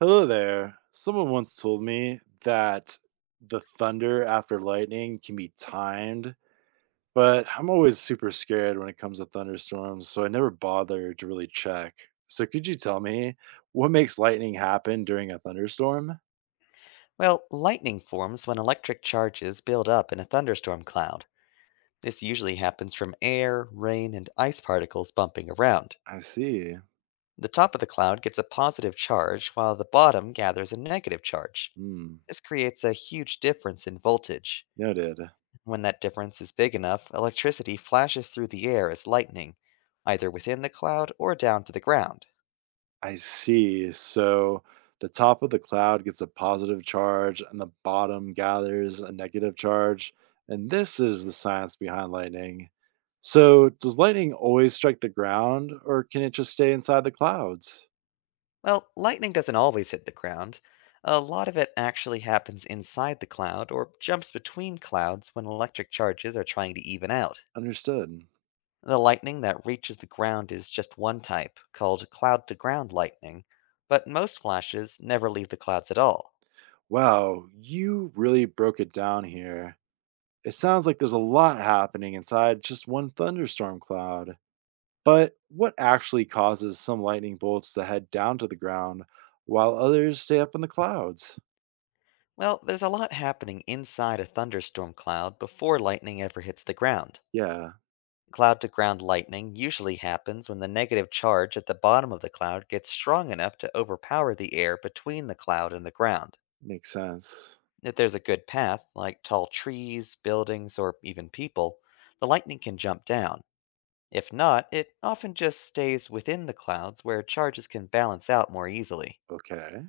Hello there. Someone once told me that the thunder after lightning can be timed, but I'm always super scared when it comes to thunderstorms, so I never bother to really check. So could you tell me what makes lightning happen during a thunderstorm? Well, lightning forms when electric charges build up in a thunderstorm cloud. This usually happens from air, rain, and ice particles bumping around. I see. The top of the cloud gets a positive charge while the bottom gathers a negative charge. Hmm. This creates a huge difference in voltage. Noted. When that difference is big enough, electricity flashes through the air as lightning, either within the cloud or down to the ground. I see. So the top of the cloud gets a positive charge and the bottom gathers a negative charge. And this is the science behind lightning. So, does lightning always strike the ground or can it just stay inside the clouds? Well, lightning doesn't always hit the ground. A lot of it actually happens inside the cloud or jumps between clouds when electric charges are trying to even out. Understood. The lightning that reaches the ground is just one type, called cloud to ground lightning, but most flashes never leave the clouds at all. Wow, you really broke it down here. It sounds like there's a lot happening inside just one thunderstorm cloud. But what actually causes some lightning bolts to head down to the ground while others stay up in the clouds? Well, there's a lot happening inside a thunderstorm cloud before lightning ever hits the ground. Yeah, Cloud to ground lightning usually happens when the negative charge at the bottom of the cloud gets strong enough to overpower the air between the cloud and the ground. makes sense. If there's a good path, like tall trees, buildings, or even people, the lightning can jump down. If not, it often just stays within the clouds where charges can balance out more easily. Okay.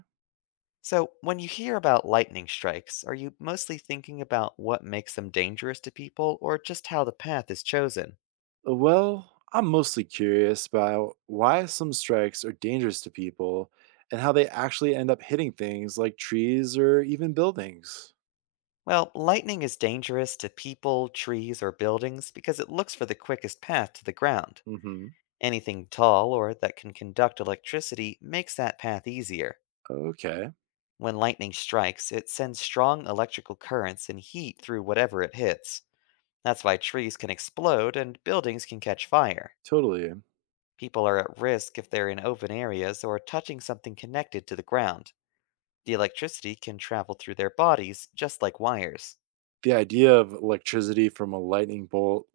So, when you hear about lightning strikes, are you mostly thinking about what makes them dangerous to people or just how the path is chosen? Well, I'm mostly curious about why some strikes are dangerous to people and how they actually end up hitting things like trees or even buildings. Well, lightning is dangerous to people, trees, or buildings because it looks for the quickest path to the ground. Mhm. Anything tall or that can conduct electricity makes that path easier. Okay. When lightning strikes, it sends strong electrical currents and heat through whatever it hits. That's why trees can explode and buildings can catch fire. Totally. People are at risk if they're in open areas or touching something connected to the ground. The electricity can travel through their bodies just like wires. The idea of electricity from a lightning bolt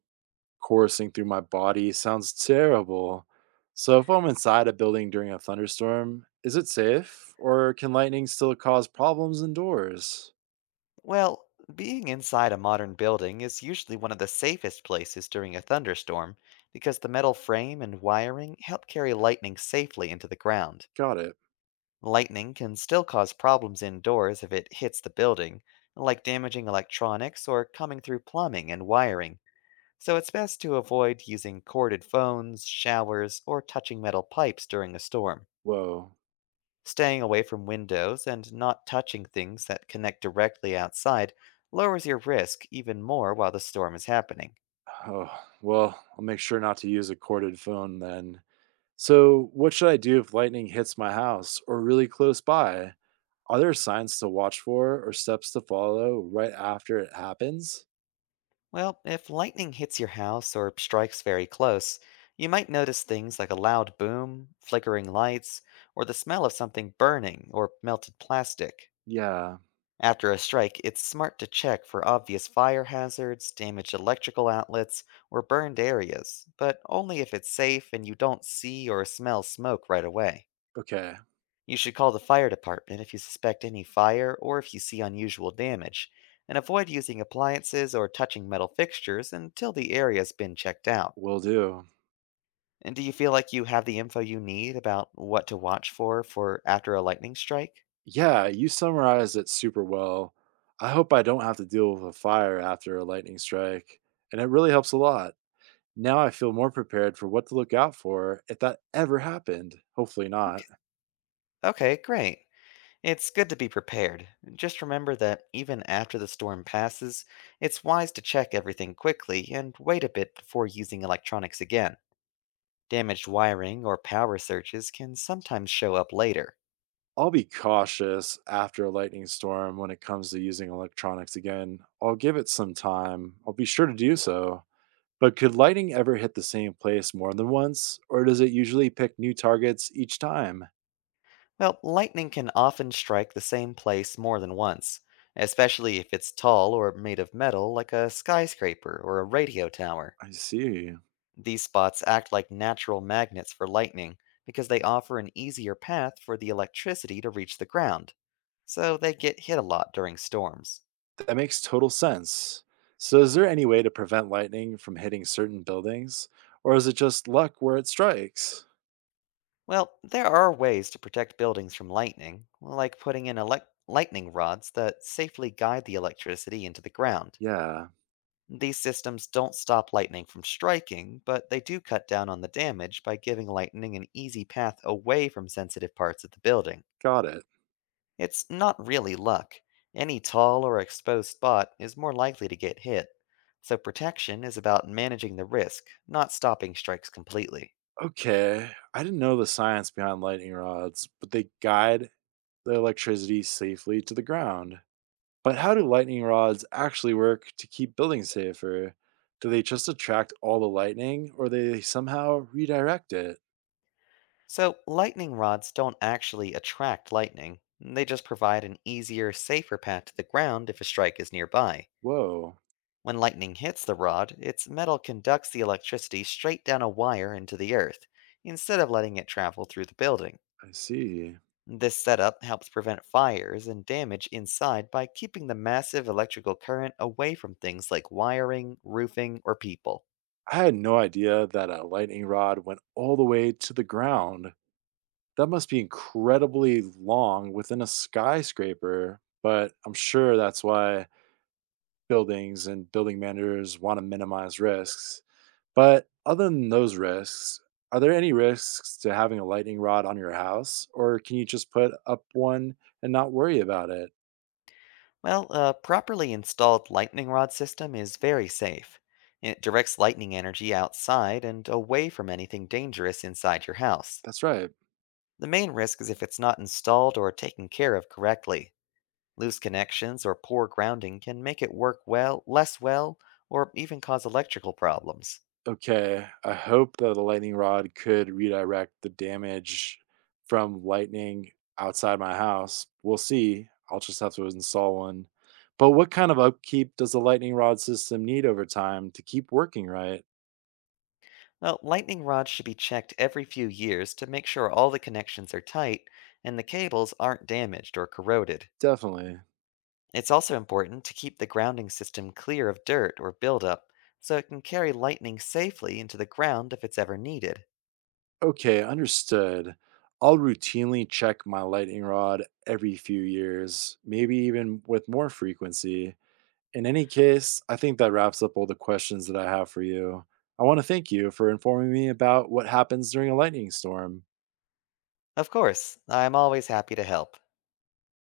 coursing through my body sounds terrible. So if I'm inside a building during a thunderstorm, is it safe or can lightning still cause problems indoors? Well, being inside a modern building is usually one of the safest places during a thunderstorm because the metal frame and wiring help carry lightning safely into the ground. Got it. Lightning can still cause problems indoors if it hits the building, like damaging electronics or coming through plumbing and wiring, so it's best to avoid using corded phones, showers, or touching metal pipes during a storm. Whoa. Staying away from windows and not touching things that connect directly outside lowers your risk even more while the storm is happening. Oh, well, I'll make sure not to use a corded phone then. So, what should I do if lightning hits my house or really close by? Are there signs to watch for or steps to follow right after it happens? Well, if lightning hits your house or strikes very close, you might notice things like a loud boom, flickering lights, or the smell of something burning or melted plastic. Yeah, After a strike, it's smart to check for obvious fire hazards, damaged electrical outlets, or burned areas, but only if it's safe and you don't see or smell smoke right away. okay, You should call the fire department if you suspect any fire or if you see unusual damage, and avoid using appliances or touching metal fixtures until the area's been checked out. will do. And do you feel like you have the info you need about what to watch for after a lightning strike? Yeah, you summarized it super well. I hope I don't have to deal with a fire after a lightning strike, and it really helps a lot. Now I feel more prepared for what to look out for if that ever happened. Hopefully not. Okay. Okay, great. It's good to be prepared. Just remember that even after the storm passes, it's wise to check everything quickly and wait a bit before using electronics again. Damaged wiring or power surges can sometimes show up later. I'll be cautious after a lightning storm when it comes to using electronics again. I'll give it some time. I'll be sure to do so. But could lightning ever hit the same place more than once, or does it usually pick new targets each time? Well, lightning can often strike the same place more than once, especially if it's tall or made of metal like a skyscraper or a radio tower. I see. These spots act like natural magnets for lightning because they offer an easier path for the electricity to reach the ground, so they get hit a lot during storms. That makes total sense. So, is there any way to prevent lightning from hitting certain buildings, or is it just luck where it strikes? Well, there are ways to protect buildings from lightning, like putting in elec lightning rods that safely guide the electricity into the ground. Yeah, These systems don't stop lightning from striking, but they do cut down on the damage by giving lightning an easy path away from sensitive parts of the building. got it. It's not really luck. Any tall or exposed spot is more likely to get hit. So protection is about managing the risk, not stopping strikes completely. Okay, I didn't know the science behind lightning rods, but they guide the electricity safely to the ground. But how do lightning rods actually work to keep buildings safer? Do they just attract all the lightning or they somehow redirect it? So lightning rods don't actually attract lightning, they just provide an easier, safer path to the ground if a strike is nearby. Whoa, When lightning hits the rod, its metal conducts the electricity straight down a wire into the earth, instead of letting it travel through the building. I see. This setup helps prevent fires and damage inside by keeping the massive electrical current away from things like wiring, roofing, or people. I had no idea that a lightning rod went all the way to the ground. That must be incredibly long within a skyscraper, but I'm sure that's why buildings and building managers want to minimize risks. But other than those risks, are there any risks to having a lightning rod on your house, or can you just put up one and not worry about it? Well, a properly installed lightning rod system is very safe. It directs lightning energy outside and away from anything dangerous inside your house. That's right. The main risk is if it's not installed or taken care of correctly. Loose connections or poor grounding can make it work well, less well, or even cause electrical problems. Okay, I hope that the lightning rod could redirect the damage from lightning outside my house. We'll see. I'll just have to install one. But what kind of upkeep does the lightning rod system need over time to keep working right? Now, lightning rods should be checked every few years to make sure all the connections are tight and the cables aren't damaged or corroded. Definitely. It's also important to keep the grounding system clear of dirt or buildup so it can carry lightning safely into the ground if it's ever needed. Okay, understood. I'll routinely check my lightning rod every few years, maybe even with more frequency. In any case, I think that wraps up all the questions that I have for you. I want to thank you for informing me about what happens during a lightning storm. Of course, I'm always happy to help.